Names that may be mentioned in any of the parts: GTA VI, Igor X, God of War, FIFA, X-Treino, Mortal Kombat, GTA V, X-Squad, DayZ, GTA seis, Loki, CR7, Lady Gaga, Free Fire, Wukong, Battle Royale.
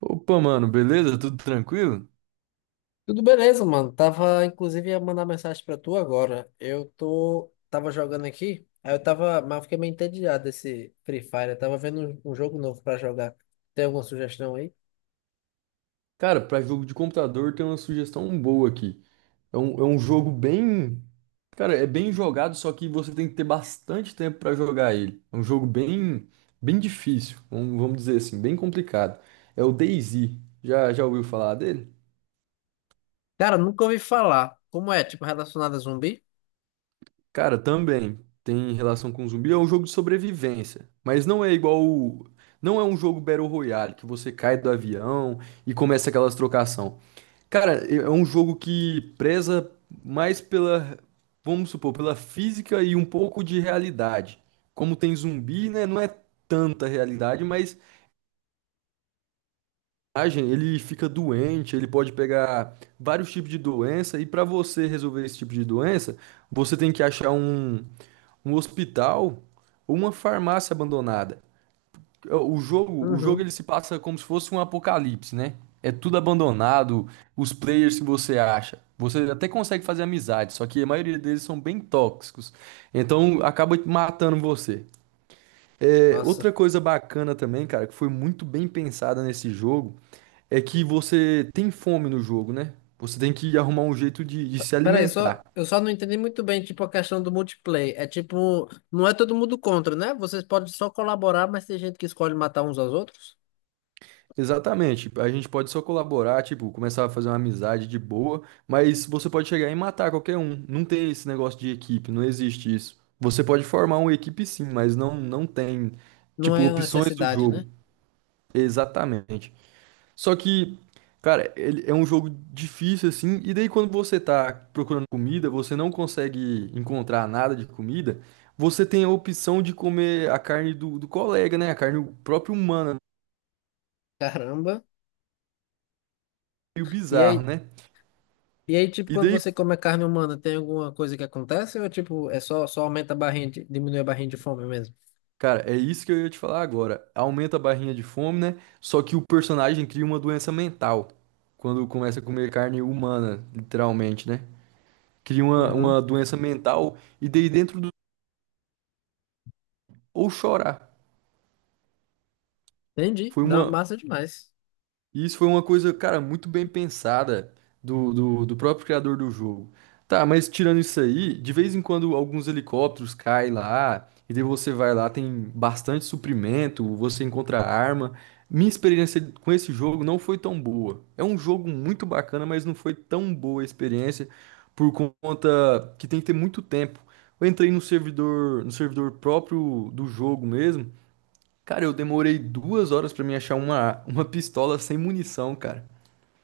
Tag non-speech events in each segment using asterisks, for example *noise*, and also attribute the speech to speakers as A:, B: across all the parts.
A: Opa, mano, beleza? Tudo tranquilo?
B: Tudo beleza, mano. Tava, inclusive, ia mandar mensagem pra tu agora. Tava jogando aqui, mas eu fiquei meio entediado desse Free Fire. Eu tava vendo um jogo novo pra jogar. Tem alguma sugestão aí?
A: Cara, pra jogo de computador tem uma sugestão boa aqui. É um jogo bem. Cara, é bem jogado, só que você tem que ter bastante tempo pra jogar ele. É um jogo bem, bem difícil, vamos dizer assim, bem complicado. É o DayZ. Já ouviu falar dele?
B: Cara, nunca ouvi falar. Como é? Tipo, relacionado a zumbi?
A: Cara, também tem relação com zumbi. É um jogo de sobrevivência, mas não é igual. Não é um jogo Battle Royale que você cai do avião e começa aquelas trocação. Cara, é um jogo que preza mais pela, vamos supor, pela física e um pouco de realidade. Como tem zumbi, né? Não é tanta realidade, mas ah, gente, ele fica doente, ele pode pegar vários tipos de doença, e para você resolver esse tipo de doença, você tem que achar um hospital ou uma farmácia abandonada. É, o jogo
B: Uhum.
A: ele se passa como se fosse um apocalipse, né? É tudo abandonado, os players que você acha. Você até consegue fazer amizade, só que a maioria deles são bem tóxicos. Então acaba matando você. É,
B: Nossa.
A: outra coisa bacana também, cara, que foi muito bem pensada nesse jogo, é que você tem fome no jogo, né? Você tem que arrumar um jeito de se
B: Peraí,
A: alimentar.
B: só, eu só não entendi muito bem, tipo, a questão do multiplayer. É tipo, não é todo mundo contra, né? Vocês podem só colaborar, mas tem gente que escolhe matar uns aos outros.
A: Exatamente. A gente pode só colaborar, tipo, começar a fazer uma amizade de boa, mas você pode chegar e matar qualquer um. Não tem esse negócio de equipe, não existe isso. Você pode formar uma equipe sim, mas não tem,
B: Não
A: tipo,
B: é uma
A: opções do
B: necessidade,
A: jogo.
B: né?
A: Exatamente. Só que, cara, ele é um jogo difícil assim, e daí quando você tá procurando comida, você não consegue encontrar nada de comida, você tem a opção de comer a carne do colega, né? A carne própria humana,
B: Caramba.
A: meio
B: E
A: bizarro,
B: aí,
A: né?
B: E aí, tipo,
A: E
B: quando
A: daí,
B: você come a carne humana, tem alguma coisa que acontece? Ou, é, tipo, é só aumenta a barrinha, diminui a barrinha de fome mesmo?
A: cara, é isso que eu ia te falar agora. Aumenta a barrinha de fome, né? Só que o personagem cria uma doença mental quando começa a comer carne humana, literalmente, né? Cria uma,
B: Uhum.
A: uma doença mental e daí dentro do... ou chorar.
B: Entendi.
A: Foi
B: Não,
A: uma,
B: massa demais.
A: E isso foi uma coisa, cara, muito bem pensada do próprio criador do jogo. Tá, mas tirando isso aí, de vez em quando alguns helicópteros caem lá, e daí você vai lá, tem bastante suprimento, você encontra arma. Minha experiência com esse jogo não foi tão boa. É um jogo muito bacana, mas não foi tão boa a experiência por conta que tem que ter muito tempo. Eu entrei no servidor, no servidor próprio do jogo mesmo. Cara, eu demorei 2 horas pra me achar uma pistola sem munição, cara.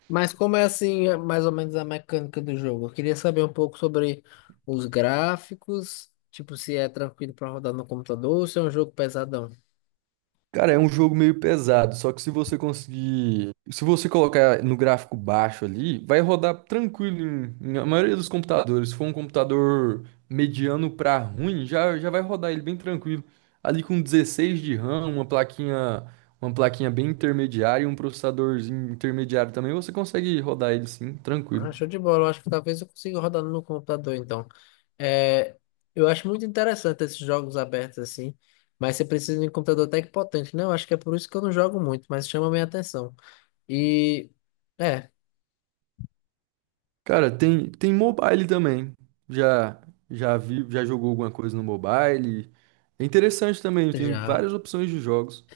B: Mas como é, assim, é mais ou menos a mecânica do jogo? Eu queria saber um pouco sobre os gráficos, tipo, se é tranquilo pra rodar no computador ou se é um jogo pesadão.
A: Cara, é um jogo meio pesado, só que se você conseguir. Se você colocar no gráfico baixo ali, vai rodar tranquilo em a maioria dos computadores. Se for um computador mediano pra ruim, já vai rodar ele bem tranquilo. Ali com 16 de RAM, uma plaquinha bem intermediária e um processadorzinho intermediário também, você consegue rodar ele sim, tranquilo.
B: Ah, show de bola. Eu acho que talvez eu consiga rodar no computador, então. É, eu acho muito interessante esses jogos abertos assim, mas você precisa de um computador até que potente, né? Eu acho que é por isso que eu não jogo muito, mas chama minha atenção. E, é,
A: Cara, tem mobile também. Já já vi, já jogou alguma coisa no mobile. É interessante também, tem
B: já.
A: várias opções de jogos.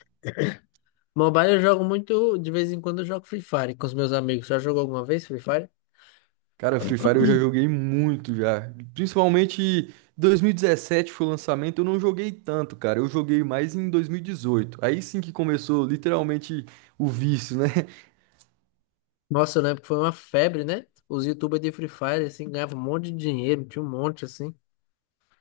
B: Mobile eu jogo muito, de vez em quando eu jogo Free Fire com os meus amigos. Já jogou alguma vez Free Fire?
A: Cara, Free Fire eu já joguei muito já. Principalmente 2017 foi o lançamento, eu não joguei tanto, cara. Eu joguei mais em 2018. Aí sim que começou literalmente o vício, né?
B: Nossa, eu lembro que foi uma febre, né? Os YouTubers de Free Fire, assim, ganhavam um monte de dinheiro, tinha um monte, assim.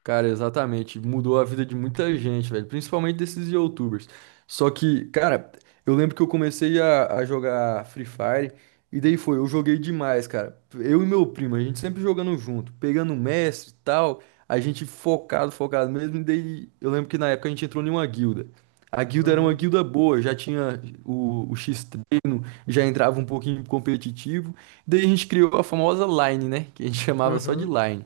A: Cara, exatamente. Mudou a vida de muita gente, velho. Principalmente desses YouTubers. Só que, cara, eu lembro que eu comecei a jogar Free Fire. E daí eu joguei demais, cara. Eu e meu primo, a gente sempre jogando junto, pegando mestre e tal. A gente focado, focado mesmo. E daí eu lembro que na época a gente entrou em uma guilda. A guilda era uma
B: Uhum,
A: guilda boa, já tinha o X-Treino, já entrava um pouquinho competitivo. Daí a gente criou a famosa Line, né? Que a gente *laughs* chamava só de
B: uhum.
A: Line.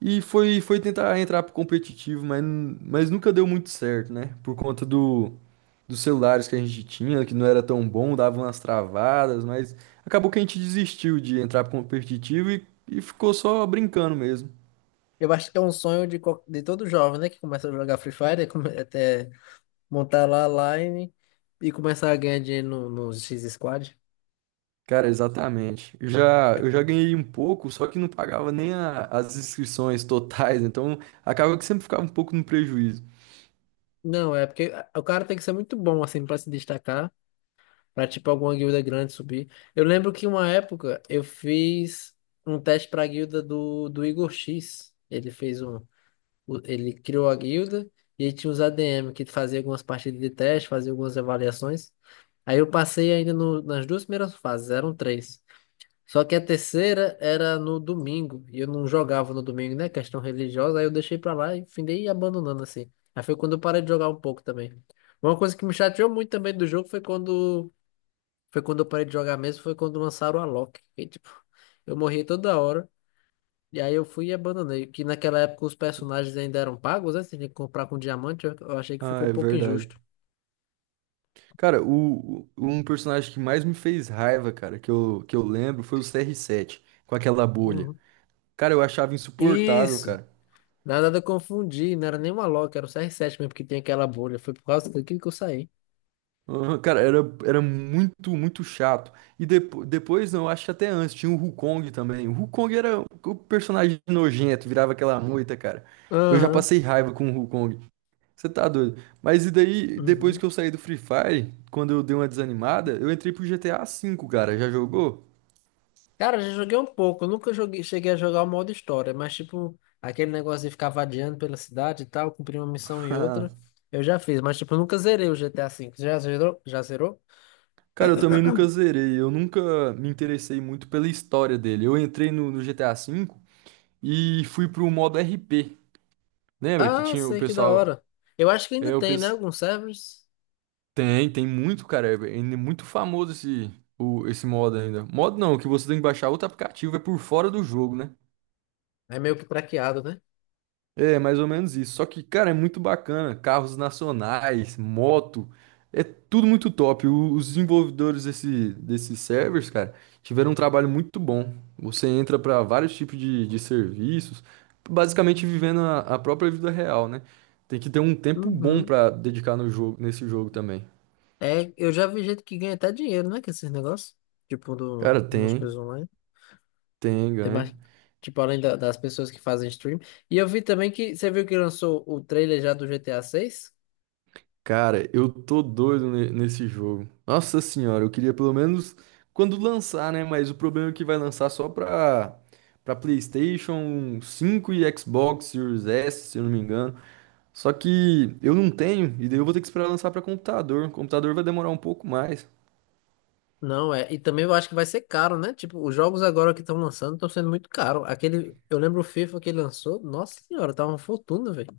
A: E foi tentar entrar pro competitivo, mas nunca deu muito certo, né? Por conta dos celulares que a gente tinha, que não era tão bom, dava umas travadas, mas acabou que a gente desistiu de entrar pro competitivo e ficou só brincando mesmo.
B: Eu acho que é um sonho de, de todo jovem, né? Que começa a jogar Free Fire, até montar lá a line e começar a ganhar dinheiro no X-Squad.
A: Cara, exatamente. Eu já ganhei um pouco, só que não pagava nem as inscrições totais, então acaba que sempre ficava um pouco no prejuízo.
B: Não, é porque o cara tem que ser muito bom, assim, pra se destacar, pra, tipo, alguma guilda grande subir. Eu lembro que uma época eu fiz um teste pra guilda do Igor X. Ele fez um... o- Ele criou a guilda e aí tinha os ADM que fazia algumas partidas de teste, fazia algumas avaliações. Aí eu passei ainda nas duas primeiras fases, eram três. Só que a terceira era no domingo, e eu não jogava no domingo, né? Questão religiosa, aí eu deixei pra lá e findei abandonando assim. Aí foi quando eu parei de jogar um pouco também. Uma coisa que me chateou muito também do jogo foi quando eu parei de jogar mesmo, foi quando lançaram a Loki. E, tipo, eu morri toda hora, e aí eu fui e abandonei. Que naquela época os personagens ainda eram pagos, né? Você tinha que comprar com diamante, eu achei que
A: Ah,
B: ficou um
A: é
B: pouco
A: verdade.
B: injusto.
A: Cara, um personagem que mais me fez raiva, cara, que eu lembro foi o CR7, com aquela bolha.
B: Uhum.
A: Cara, eu achava insuportável,
B: Isso!
A: cara.
B: Na verdade eu confundi, não era nem uma Loki, era o CR7 mesmo, que tem aquela bolha. Foi por causa daquilo que eu saí.
A: Ah, cara, era muito, muito chato. E depois, não, acho que até antes, tinha o Wukong também. O Wukong era o personagem nojento, virava aquela moita, cara. Eu já
B: Aham,
A: passei raiva com o Wukong. Você tá doido. Mas e daí, depois
B: uhum.
A: que eu saí do Free Fire, quando eu dei uma desanimada, eu entrei pro GTA V, cara. Já jogou?
B: Cara, já joguei um pouco. Eu nunca joguei, cheguei a jogar o modo história, mas tipo, aquele negócio de ficar vadiando pela cidade e tal, cumprir uma missão e outra,
A: *laughs*
B: eu já fiz, mas tipo, eu nunca zerei o GTA V. Já zerou?
A: Cara, eu também nunca zerei, eu nunca me interessei muito pela história dele. Eu entrei no GTA V e fui pro modo RP. Lembra que
B: Ah,
A: tinha o
B: sei que da
A: pessoal.
B: hora. Eu acho que ainda
A: É, o
B: tem, né?
A: pes...
B: Alguns servers.
A: tem muito, cara. É muito famoso esse modo ainda. Modo não, que você tem que baixar outro aplicativo, é por fora do jogo, né?
B: É meio que craqueado, né?
A: É, mais ou menos isso. Só que, cara, é muito bacana. Carros nacionais, moto, é tudo muito top. Os desenvolvedores desse, desses servers, cara, tiveram um trabalho muito bom. Você entra para vários tipos de serviços, basicamente vivendo a própria vida real, né? Tem que ter um tempo bom
B: Uhum.
A: para dedicar no jogo, nesse jogo também.
B: É, eu já vi gente que ganha até dinheiro, né? Com esses negócios. Tipo, do,
A: Cara,
B: nos
A: tem,
B: coisas
A: tem,
B: tem
A: ganha.
B: mais, tipo, além das pessoas que fazem stream. E eu vi também que, você viu que lançou o trailer já do GTA 6.
A: Cara, eu tô doido nesse jogo. Nossa senhora, eu queria pelo menos quando lançar, né? Mas o problema é que vai lançar só pra PlayStation 5 e Xbox Series S, se eu não me engano. Só que eu não tenho, e daí eu vou ter que esperar lançar pra computador. O computador vai demorar um pouco mais.
B: Não, é. E também eu acho que vai ser caro, né? Tipo, os jogos agora que estão lançando estão sendo muito caros. Aquele, eu lembro o FIFA que ele lançou, nossa senhora, tá uma fortuna, velho.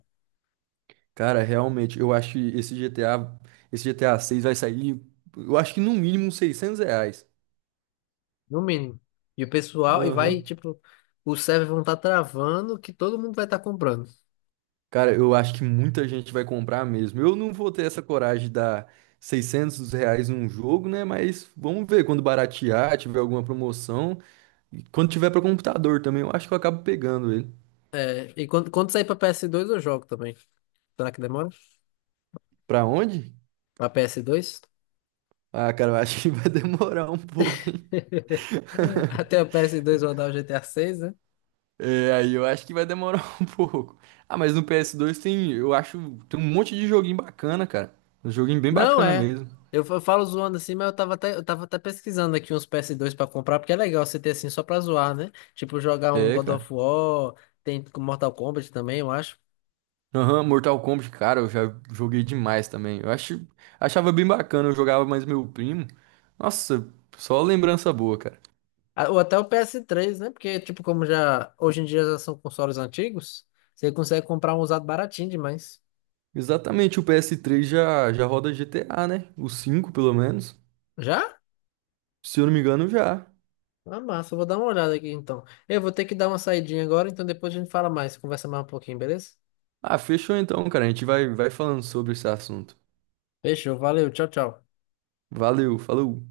A: Cara, realmente, eu acho que esse GTA 6 vai sair, eu acho que no mínimo uns R$ 600.
B: No mínimo. E o pessoal, e vai,
A: Aham.
B: tipo, os servers vão estar travando que todo mundo vai estar comprando.
A: Cara, eu acho que muita gente vai comprar mesmo. Eu não vou ter essa coragem de dar R$ 600 num jogo, né? Mas vamos ver quando baratear, tiver alguma promoção. E quando tiver para computador também, eu acho que eu acabo pegando ele.
B: É, e quando sair pra PS2 eu jogo também. Será que demora?
A: Pra onde?
B: Pra PS2.
A: Ah, cara, eu acho que *laughs* vai demorar um pouco, hein?
B: *laughs* Até a PS2 rodar o GTA, né?
A: É, aí eu acho que vai demorar *laughs* um pouco. Ah, mas no PS2, tem, eu acho, tem um monte de joguinho bacana, cara. Um joguinho bem
B: Não
A: bacana
B: é.
A: mesmo.
B: Eu falo zoando assim, mas eu tava até pesquisando aqui uns PS2 pra comprar, porque é legal você ter assim só pra zoar, né? Tipo, jogar um
A: É,
B: God
A: cara.
B: of War, tem com Mortal Kombat também, eu acho.
A: Aham, Mortal Kombat, cara, eu já joguei demais também. Eu acho, achava bem bacana, eu jogava mais meu primo. Nossa, só lembrança boa, cara.
B: Ah, ou até o PS3, né? Porque, tipo, como já hoje em dia já são consoles antigos, você consegue comprar um usado baratinho demais.
A: Exatamente, o PS3 já roda GTA, né? O 5, pelo menos.
B: Já?
A: Se eu não me engano, já.
B: Ah, massa, eu vou dar uma olhada aqui então. Eu vou ter que dar uma saidinha agora, então depois a gente fala mais, conversa mais um pouquinho, beleza?
A: Ah, fechou então, cara. A gente vai falando sobre esse assunto.
B: Fechou, valeu, tchau, tchau.
A: Valeu, falou.